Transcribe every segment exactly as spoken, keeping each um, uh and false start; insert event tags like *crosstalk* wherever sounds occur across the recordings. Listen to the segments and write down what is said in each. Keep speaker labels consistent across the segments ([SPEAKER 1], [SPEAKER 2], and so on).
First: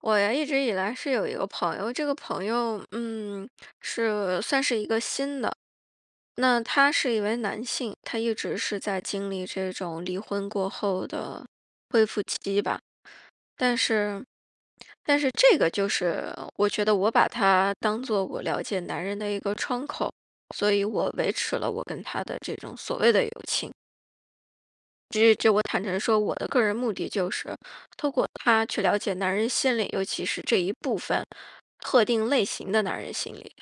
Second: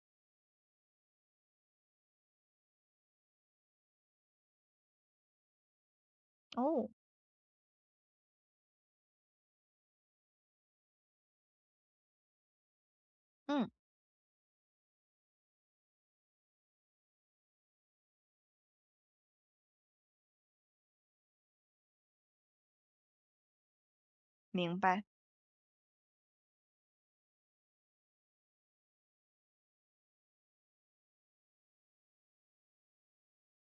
[SPEAKER 1] 我呀，一直以来是有一个朋友，这个朋友，嗯，是算是一个新的。那
[SPEAKER 2] 哦，
[SPEAKER 1] 他是一位男性，他一直是在经历这种离婚过后的恢复期吧。
[SPEAKER 2] 嗯，
[SPEAKER 1] 但是，但是这个就是我觉得我把他当做我了解男人的一个窗口，所以我维持了我跟他的这种所谓的友情。
[SPEAKER 2] 明白，
[SPEAKER 1] 这这我坦诚说，我的个人目的就是通过他去了解男人心理，尤其是这一部分特定类型的男人心理。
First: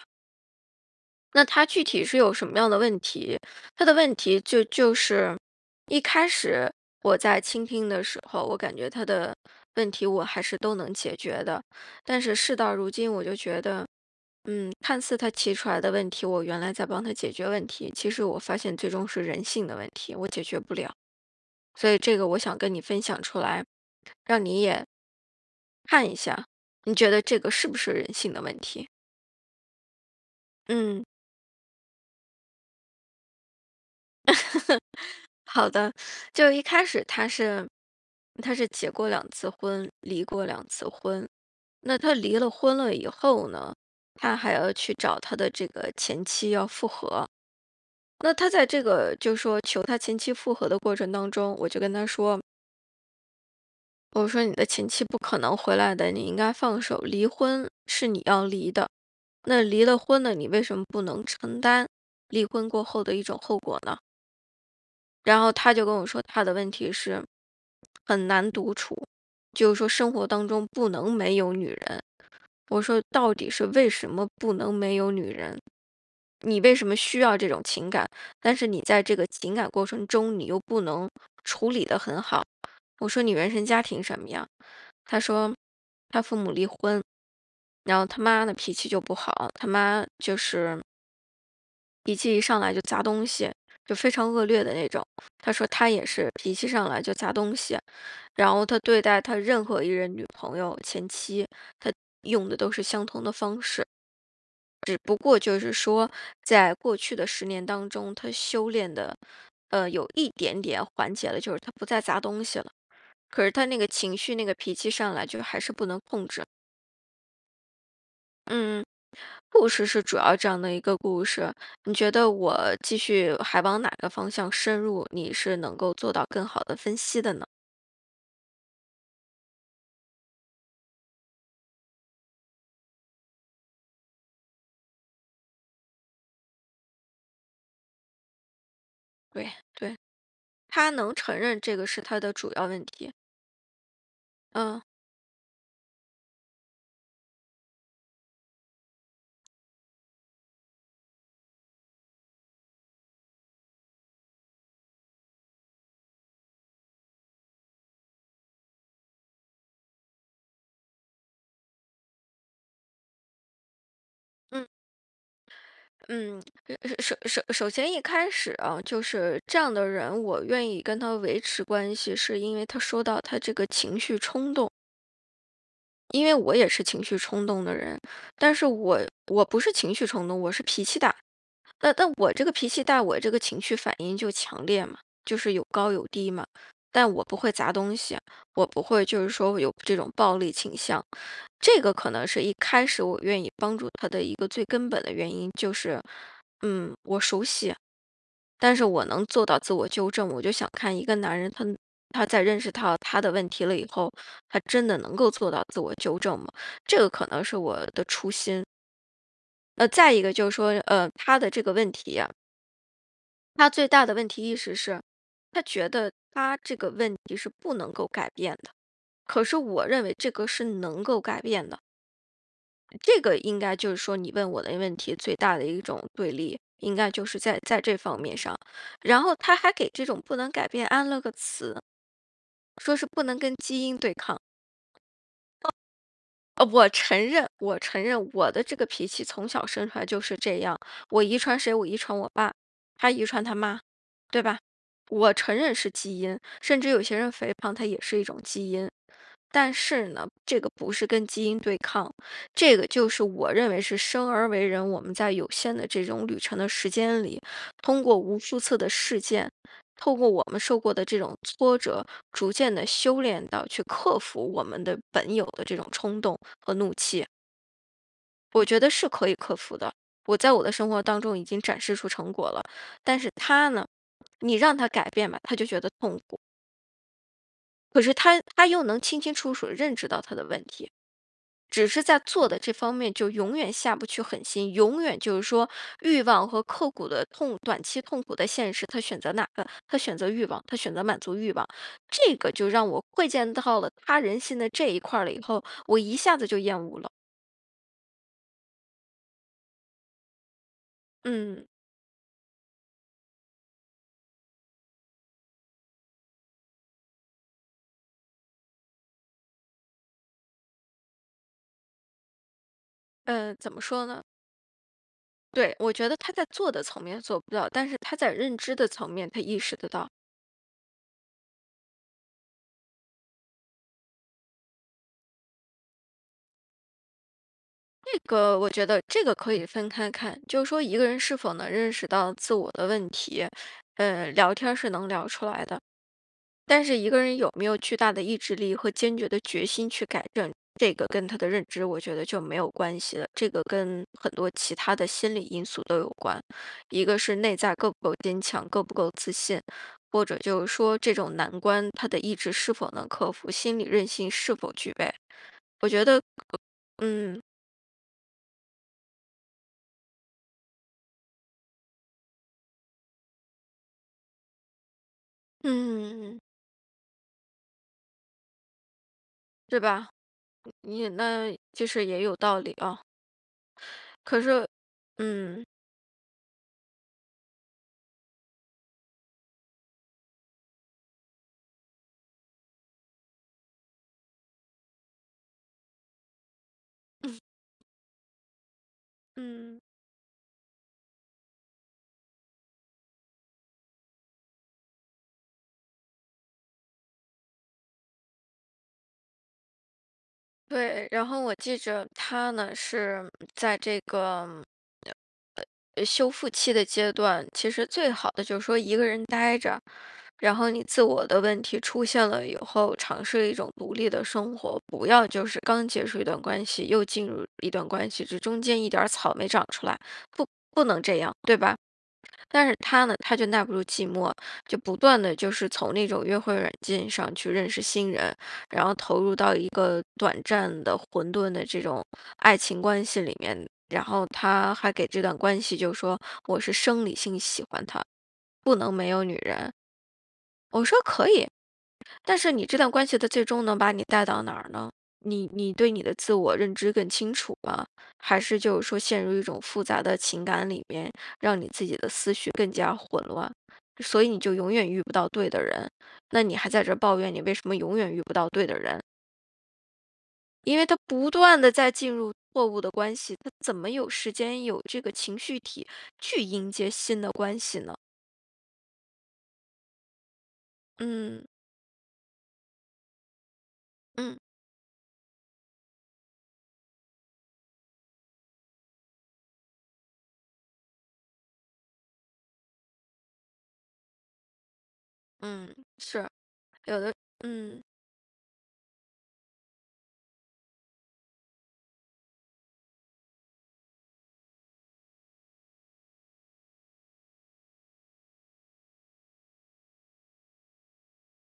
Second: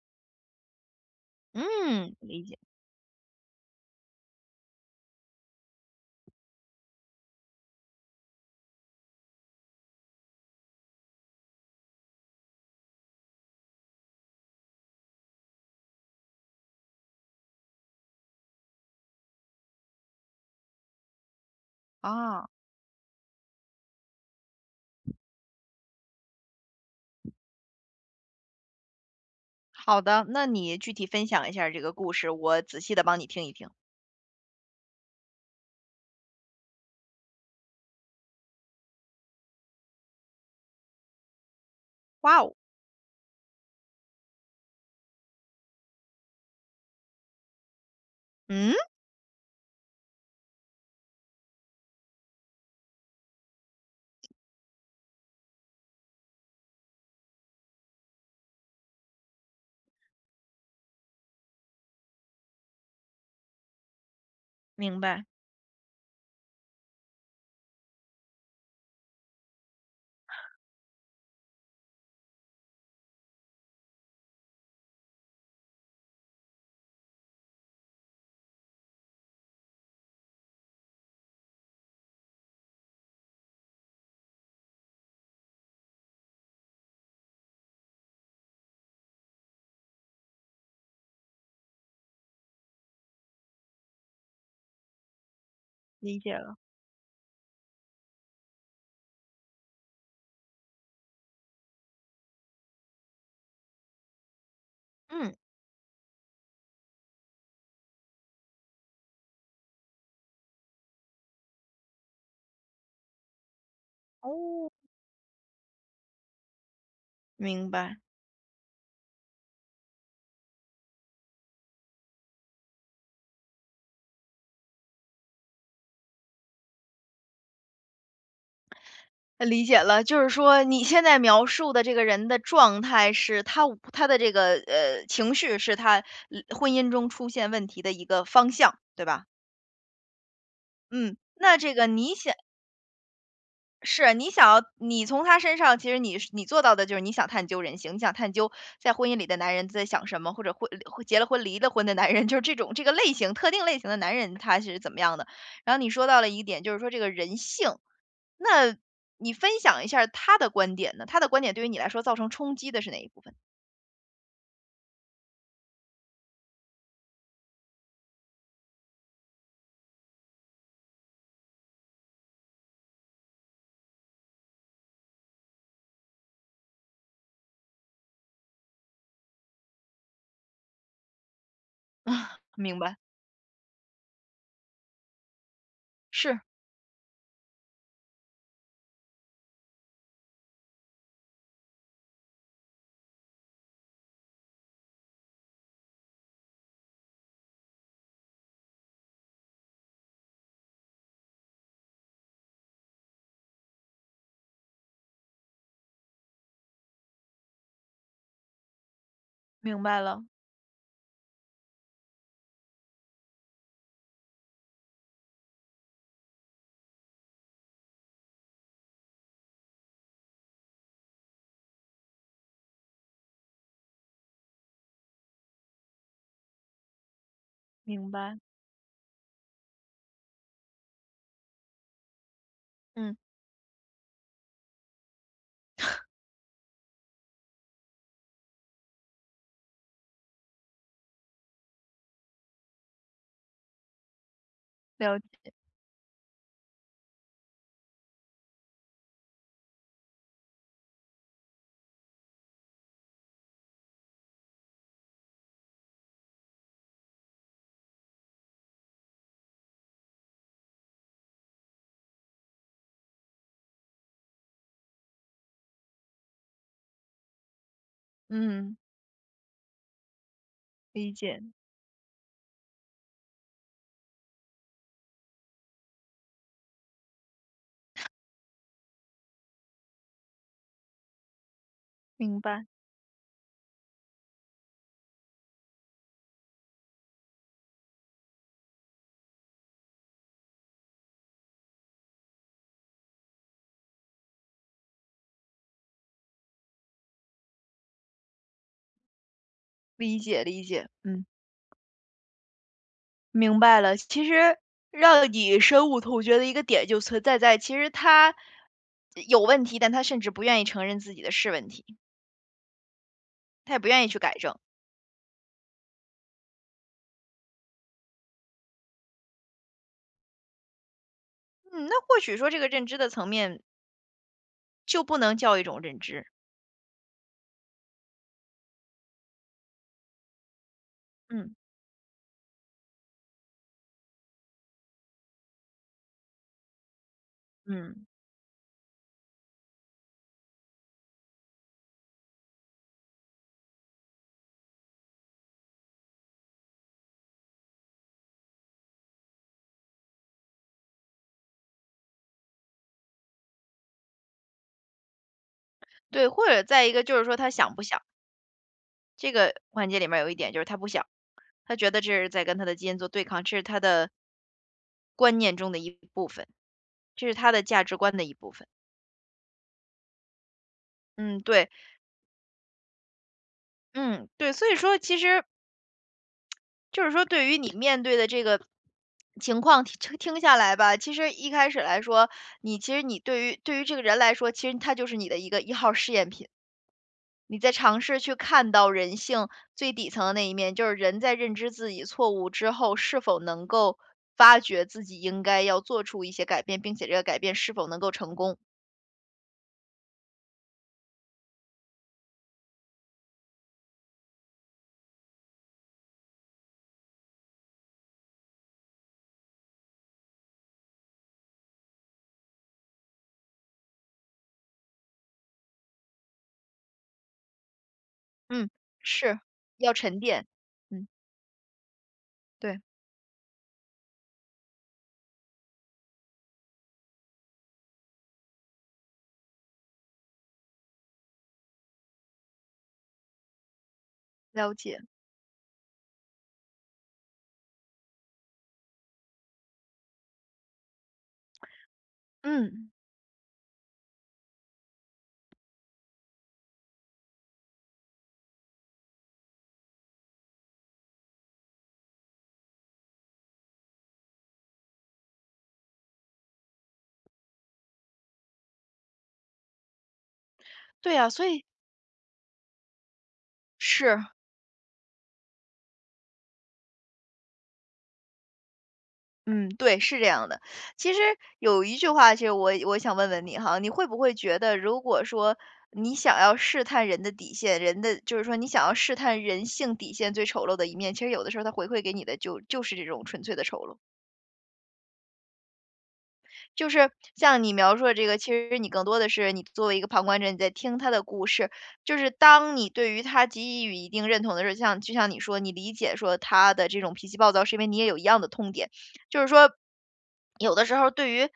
[SPEAKER 1] 那他具体
[SPEAKER 2] 嗯，
[SPEAKER 1] 是有
[SPEAKER 2] 理
[SPEAKER 1] 什
[SPEAKER 2] 解
[SPEAKER 1] 么样的问题？他的问题就就是一开始我在倾听的时候，我感觉他的问题我还是都能解决的，但是事到如今，我就觉得。嗯，看似他提出来的问题，我原来在帮他解决问题，其实我发现最终是人性的问题，我解决不了。所以这个我
[SPEAKER 2] 啊，
[SPEAKER 1] 想跟你分享出来，让你也看一下，你觉得这个是不是人性的问题？
[SPEAKER 2] 好的，那你具体
[SPEAKER 1] 嗯，
[SPEAKER 2] 分享一下这个故事，我仔细的帮你听一听。
[SPEAKER 1] *laughs* 好的，就一开始他是他是结过两次婚，离过两次婚。那他离
[SPEAKER 2] 哇
[SPEAKER 1] 了
[SPEAKER 2] 哦，
[SPEAKER 1] 婚了以后呢，他还要去找他的这个前妻要复合。那他在
[SPEAKER 2] 嗯，
[SPEAKER 1] 这个就说求他前妻复合的过程当中，我就跟他说，我说你的前妻不可能回来的，你应该放手离婚，是你要离的。那离了婚呢，你为什么不能承担离婚过后的一种后果呢？
[SPEAKER 2] 明白，
[SPEAKER 1] 然后他就跟我说，他的问题是很难独处，就是说生活当中不能没有女人。我说到底是为什么不能没有女人？你为什么需要这种情感？但是你在这个情感过程中，你又不能处理得很好。我说你原生家庭什么样？他说，然后他妈的脾气就不好，他妈就是脾气一上来就砸东西，就非常恶劣的那种。他说他也
[SPEAKER 2] 理
[SPEAKER 1] 是
[SPEAKER 2] 解
[SPEAKER 1] 脾
[SPEAKER 2] 了，
[SPEAKER 1] 气上来就砸东西，然后他对待他任何一任女朋友、前妻，他用的都是相同的方式。不
[SPEAKER 2] 嗯，
[SPEAKER 1] 过就是说，在过去的十年当中，他修炼的，呃，有一点点缓解了，就是他不再砸东西了。可是他那个情绪、那个
[SPEAKER 2] 哦，
[SPEAKER 1] 脾气上来，就还是不能控制。
[SPEAKER 2] 明白，
[SPEAKER 1] 嗯。故事是主要这样的一个故事，你觉得我继续还往哪个方向深入，你是能够做到更好的分析的呢？
[SPEAKER 2] 理解了，就是说你现在描述的这个人的状态是他他的这个呃情绪是他呃婚姻中出现问题的一个方向，对吧？
[SPEAKER 1] 对对，他能
[SPEAKER 2] 嗯，
[SPEAKER 1] 承
[SPEAKER 2] 那
[SPEAKER 1] 认
[SPEAKER 2] 这
[SPEAKER 1] 这个
[SPEAKER 2] 个
[SPEAKER 1] 是
[SPEAKER 2] 你
[SPEAKER 1] 他的
[SPEAKER 2] 想。
[SPEAKER 1] 主要问题。
[SPEAKER 2] 是，你想要
[SPEAKER 1] 嗯，
[SPEAKER 2] 你从他身上，其实你是你做到的就是你想探究人性，你想探究在婚姻里的男人在想什么，或者婚婚结了婚离了婚的男人，*laughs* 就是这种这个类型特定类型的男人他是怎么样的。然后你说到了一点，就是说这个人性，那你分享一下儿他的观点呢？他的观点对于你来说造成冲击的是哪一部分？
[SPEAKER 1] 嗯，嗯，呃首首首先一开始啊，就是这样的人，我愿意跟他维持关系，是因为他说到他这个情绪冲动，因为我也是情绪冲动的人，但是我我不是情绪冲动，我是脾气大。那
[SPEAKER 2] *laughs*
[SPEAKER 1] 但我
[SPEAKER 2] 啊，
[SPEAKER 1] 这个脾
[SPEAKER 2] 明
[SPEAKER 1] 气
[SPEAKER 2] 白，
[SPEAKER 1] 大，我这个情绪反应就强烈嘛，就是有高有低
[SPEAKER 2] 是
[SPEAKER 1] 嘛。但我不会砸东西，我不会就是说有这种暴力倾向，这个可能是一开始我愿意帮助他的一个最根本的原因，就是，嗯，我熟悉，但是我能做到自我纠正。我就想看一个男人他，他在认识到他的问题了以后，他真的能够做到自我纠正吗？这个可能是我的初心。
[SPEAKER 2] 明
[SPEAKER 1] 那
[SPEAKER 2] 白
[SPEAKER 1] 再
[SPEAKER 2] 了，
[SPEAKER 1] 一个就是说，呃，他的这个问题啊他最大的问题意识是，他觉得他这个问题是不能够改变的。可是我认为这个是能够改变的，这个应该就是说你问我的问题最大的一种对立，应该就是在在这
[SPEAKER 2] 明
[SPEAKER 1] 方面
[SPEAKER 2] 白，
[SPEAKER 1] 上。然后他还给这种不能改变安了个词，说是
[SPEAKER 2] 嗯，
[SPEAKER 1] 不能跟基因对抗。呃，我承认，我承认我的这个脾气从小生出来就是这样。我遗传谁？我遗传我爸，他遗传他妈，对吧？
[SPEAKER 2] 了，
[SPEAKER 1] 我承认是基因，甚至有些人肥胖，它也是一种基因。但是呢，这个不是跟基因对抗，这个就是我认为是生而为人，我们在有限的这种旅程的时间里，通过无数次的事件。透过我们受过的这种挫折，逐渐的修炼到去克服我们的本有的这种冲动和怒气，我
[SPEAKER 2] 嗯，
[SPEAKER 1] 觉得是可以克服的。我在我的生活
[SPEAKER 2] 理
[SPEAKER 1] 当中
[SPEAKER 2] 解，
[SPEAKER 1] 已经展示出成果了，但是他呢，你让他改变吧，他就觉得痛苦，可是他他又能清清楚楚地认知到他的问题。只是在
[SPEAKER 2] 明
[SPEAKER 1] 做的
[SPEAKER 2] 白，
[SPEAKER 1] 这方面就永远下不去狠心，永远就是说欲望和刻骨的痛、短期痛苦的现实，他选择哪个？他选择欲望，他选择满足欲望，这个就让我窥见到了他人性的这一块儿了以后，我一下子就厌恶了。
[SPEAKER 2] 理解，理解，嗯。
[SPEAKER 1] 嗯，
[SPEAKER 2] 明白了，其实让你深恶痛绝的一个点就存在在，其实他呃有问题，但他甚至不愿意承认自己的是问题，
[SPEAKER 1] 呃，
[SPEAKER 2] 他
[SPEAKER 1] 怎
[SPEAKER 2] 也
[SPEAKER 1] 么
[SPEAKER 2] 不愿
[SPEAKER 1] 说
[SPEAKER 2] 意去
[SPEAKER 1] 呢？
[SPEAKER 2] 改正。
[SPEAKER 1] 对，我觉得他在做的层面做不到，但是他在认知的层面，他意识得到。
[SPEAKER 2] 嗯，那或许说这个认知的层面就不能叫一种认知。
[SPEAKER 1] 这个我觉得这个可以分开看，就是说一个人是
[SPEAKER 2] 嗯
[SPEAKER 1] 否能认识到自我的问题，呃，聊天儿是能聊出来的，但是一个人有没有巨
[SPEAKER 2] 嗯，
[SPEAKER 1] 大的意志力和坚决的决心去改正，这个跟他的认知，我觉得就没有关系了。这个跟很多其他的心理因素都有关，一个是内在够不够坚强，够不够自信，或者就是说这种难关他的意志是否能克服，心理韧性是否具备。我觉得，
[SPEAKER 2] 对，或者再一个就是说
[SPEAKER 1] 嗯
[SPEAKER 2] 他想不想，这个环节里面有一点就是他不想，他觉得这是在跟他的基因做对抗，这是他的观念中的一部
[SPEAKER 1] 嗯，
[SPEAKER 2] 分，这是他的价值观的一部分。
[SPEAKER 1] 对吧？你
[SPEAKER 2] 嗯，
[SPEAKER 1] 那
[SPEAKER 2] 对，
[SPEAKER 1] 其实也有道理啊，
[SPEAKER 2] 嗯，
[SPEAKER 1] 可
[SPEAKER 2] 对，
[SPEAKER 1] 是，
[SPEAKER 2] 所以说其实
[SPEAKER 1] 嗯
[SPEAKER 2] 就是说对于你面对的这个情况，听听下来吧，其实一开始来说，你其实你对于对于这个人来说，其实他就是你的一个一号试验品。你在尝试去看到人性
[SPEAKER 1] 嗯，
[SPEAKER 2] 最底层的那一面，就是人在认知自己错误之后，是否能够发觉自己应该要做出一些改变，并且这个改变是否能够成功。
[SPEAKER 1] 对。然后我记着他呢是在这个呃修复期的阶段，其实最好的就是说一个人待着，然后你自我的问题出现了以后，尝试一种独立的生活，不要就是刚结束一段关系又进入一段关系，这中
[SPEAKER 2] 嗯，
[SPEAKER 1] 间一点儿草
[SPEAKER 2] 是
[SPEAKER 1] 没长出
[SPEAKER 2] 要
[SPEAKER 1] 来，
[SPEAKER 2] 沉淀。
[SPEAKER 1] 不不能
[SPEAKER 2] 嗯，
[SPEAKER 1] 这样，对吧？但是
[SPEAKER 2] 对，
[SPEAKER 1] 他呢，他就耐不住寂寞，就不断的就是从那种约会软件上去认识新人，然后投入到一个短暂的混沌的这种爱情关系里面。然后
[SPEAKER 2] 了
[SPEAKER 1] 他还
[SPEAKER 2] 解。
[SPEAKER 1] 给这段关系就说我是生理性喜欢他，不能没有女人。我说可以啊但是你这段
[SPEAKER 2] 嗯，
[SPEAKER 1] 关系的最终能把你带到哪儿呢？你你对你的自我认知更清楚吗？还是就是说陷入一种复杂的情感里面，让你自己的思绪更加混乱，所以你就永远遇不到对的人。那你还在这儿抱怨你为什么永远遇不到对的人？因为他
[SPEAKER 2] 对啊，
[SPEAKER 1] 不
[SPEAKER 2] 所
[SPEAKER 1] 断
[SPEAKER 2] 以
[SPEAKER 1] 的在进入错误的关系，他怎么有
[SPEAKER 2] 是。
[SPEAKER 1] 时间有这个情绪体去迎接新的关系呢？
[SPEAKER 2] 嗯，对，是这样的。其实
[SPEAKER 1] 嗯
[SPEAKER 2] 有一句话，其实我我想问问你哈，你会不会
[SPEAKER 1] 嗯
[SPEAKER 2] 觉得，如果说你想要试探人的底线，人的就是说你想要试探人性底线最丑陋的一面，其实有的时候他回馈给你的就就是这种纯粹的丑陋。
[SPEAKER 1] 嗯，是
[SPEAKER 2] 就
[SPEAKER 1] 有
[SPEAKER 2] 是
[SPEAKER 1] 的，
[SPEAKER 2] 像你
[SPEAKER 1] 嗯。
[SPEAKER 2] 描述的这个，其实你更多的是你作为一个旁观者，你在听他的故事。就是当你对于他给予一定认同的时候，像就像你说，你理解说他的这种脾气暴躁，是因为你也有一样的痛点。就是说，有的时候对于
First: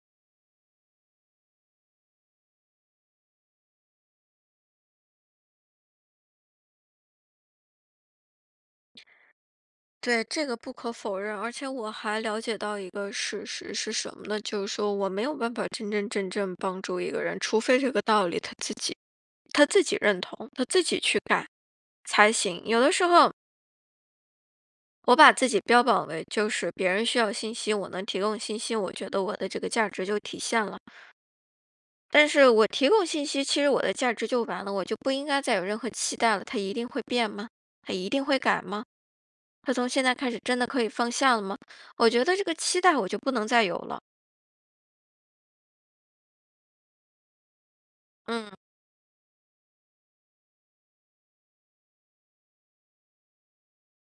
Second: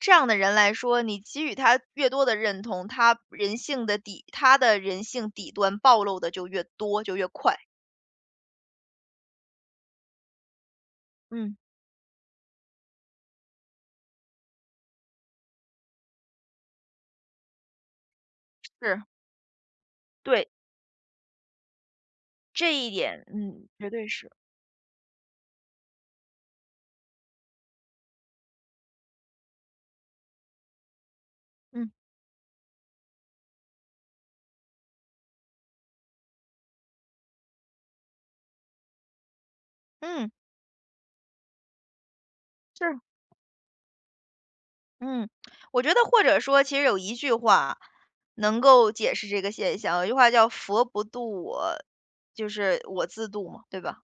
[SPEAKER 2] 这样的人来说，你给予他越多的认同，他人性的底，他的人性底端暴露的就越多，就越快。
[SPEAKER 1] 对，这个不可否认，而
[SPEAKER 2] 嗯，
[SPEAKER 1] 且我还了解到一个事实是什么呢？就是说我没有办法真真正正帮助一个人，除非这个道理他自己
[SPEAKER 2] 是
[SPEAKER 1] 他自己认
[SPEAKER 2] 对
[SPEAKER 1] 同，他自己去改才行。
[SPEAKER 2] 这
[SPEAKER 1] 有
[SPEAKER 2] 一
[SPEAKER 1] 的时
[SPEAKER 2] 点，
[SPEAKER 1] 候
[SPEAKER 2] 嗯，绝对是，
[SPEAKER 1] 我把自己标榜为就是别人需要信息，我能提供信息，我觉得我的这个价值就体现了。
[SPEAKER 2] 嗯。
[SPEAKER 1] 但是我提供信息，其实我的价值就完了，我就不应该再有任何期待了。它一定会变吗？它一定会改吗？他从现在开
[SPEAKER 2] 嗯，
[SPEAKER 1] 始真的可以放下了吗？我觉得这个期
[SPEAKER 2] 是
[SPEAKER 1] 待我就不能再有了，
[SPEAKER 2] 嗯，我觉得或者说其实有一句话
[SPEAKER 1] 嗯，
[SPEAKER 2] 能够解释这个现象，有句话叫"佛不渡我，就是我自渡"嘛，对吧？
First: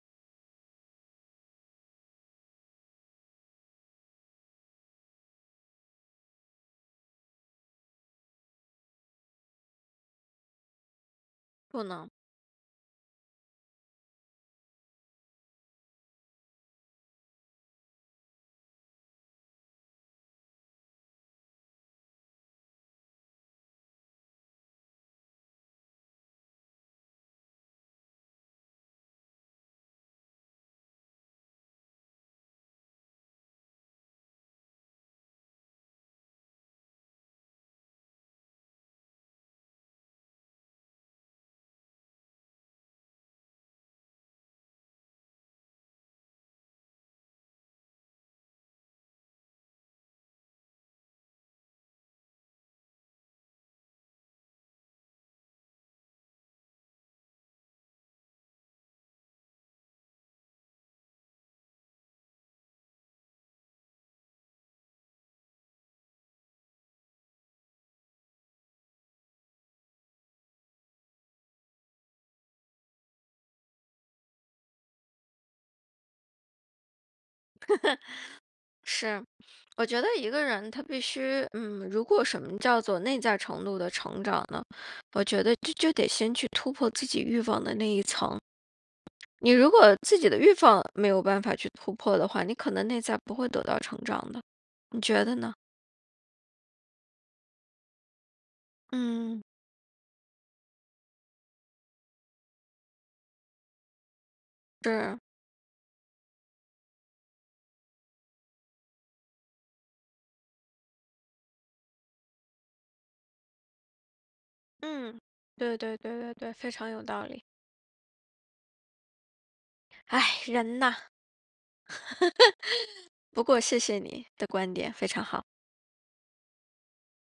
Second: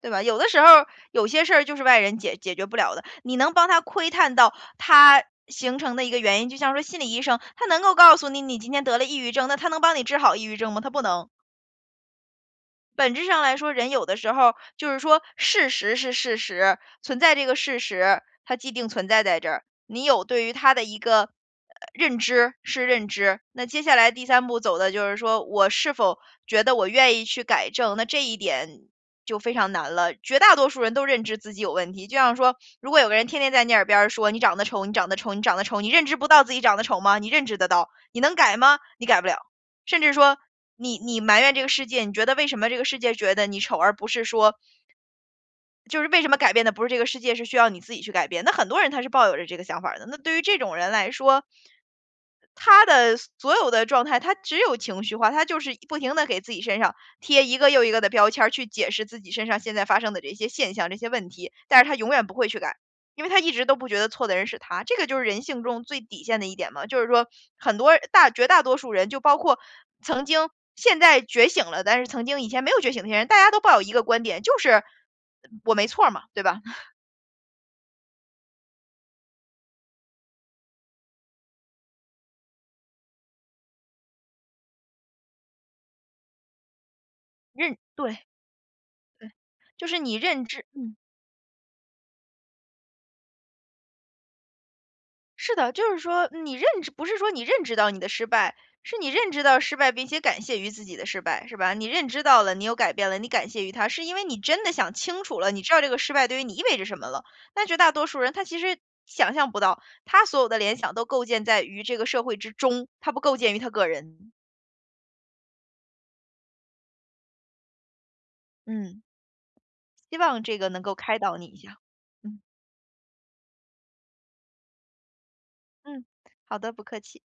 [SPEAKER 2] 对吧？有的时候有些事儿就是外人解解决不了的，你能帮他窥探到他形成的一个原因，就像说心理医生，他能够告诉你你今天得了抑郁症，那他能帮你治好抑郁症吗？他不能。
[SPEAKER 1] 不能。
[SPEAKER 2] 本质上来说，人有的时候就是说事实是事实，存在这个事实，它既定存在在这儿，你有对于它的一个呃认知是认知。那接下来第三步走的就是说我是否觉得我愿意去改正，那这一点就非常难了。绝大多数人都认知自己有问题，就像说，如果有个人天天在你耳边儿说你长得丑，你长得丑，你长得丑，你认知不到自己长得丑吗？你认知得到，你能改吗？你改不了。甚至说你你埋怨这个世界，你觉得为什么这个世界觉得你丑，而不是说就是为什么改变的不是这个世界，是需要你自己去改变。那很多人他是抱有着这个想法儿的，那对于这种人来说，他的所有的状态，他只有情绪化，他就是不停的给自己身上贴一个又一个的标签儿，去解释自己身上现在发生的这些现象、这些问题，但是他永远不会去改，因为他一直都不觉得错的人是他。这个就是人性中最底线的一点嘛，就是说很多大绝大多数人，就包括曾经现在觉醒了，但是曾经以前没有觉醒那些人，大家都抱有一个观点，就是呃我没错儿嘛，对吧？*laughs*
[SPEAKER 1] 是，我觉得一个人他必须，嗯，如果什么叫做内在程度的成长呢？我觉得就就得先去突破自己欲望的
[SPEAKER 2] 认
[SPEAKER 1] 那一
[SPEAKER 2] 对
[SPEAKER 1] 层。
[SPEAKER 2] 对，
[SPEAKER 1] 你如
[SPEAKER 2] 就
[SPEAKER 1] 果
[SPEAKER 2] 是你
[SPEAKER 1] 自己的
[SPEAKER 2] 认
[SPEAKER 1] 欲
[SPEAKER 2] 知
[SPEAKER 1] 望
[SPEAKER 2] 嗯。
[SPEAKER 1] 没有办法去突破的话，你可能内在不会得到成长的，你觉得呢？
[SPEAKER 2] 是的，就是说你认知不是说你认知到你的失败，是你认知
[SPEAKER 1] 嗯，
[SPEAKER 2] 到失败，并且感谢于自己的失败，是吧？你认知到了，你有改变了，你感谢于他，是因为你真的想
[SPEAKER 1] 是，
[SPEAKER 2] 清楚了，你知道这个失败对于你意味着什么了。那绝大多数人他其实想象不到，他所有的联想都构建在于这个社会之中，他不构建于他个人。
[SPEAKER 1] 嗯，对对对对对，非常有道理。
[SPEAKER 2] 嗯，希
[SPEAKER 1] 哎，
[SPEAKER 2] 望这个
[SPEAKER 1] 人
[SPEAKER 2] 能够
[SPEAKER 1] 呐，
[SPEAKER 2] 开导你一下。嗯
[SPEAKER 1] 不过谢谢你的观点，非常好。
[SPEAKER 2] 嗯，好的，不客气。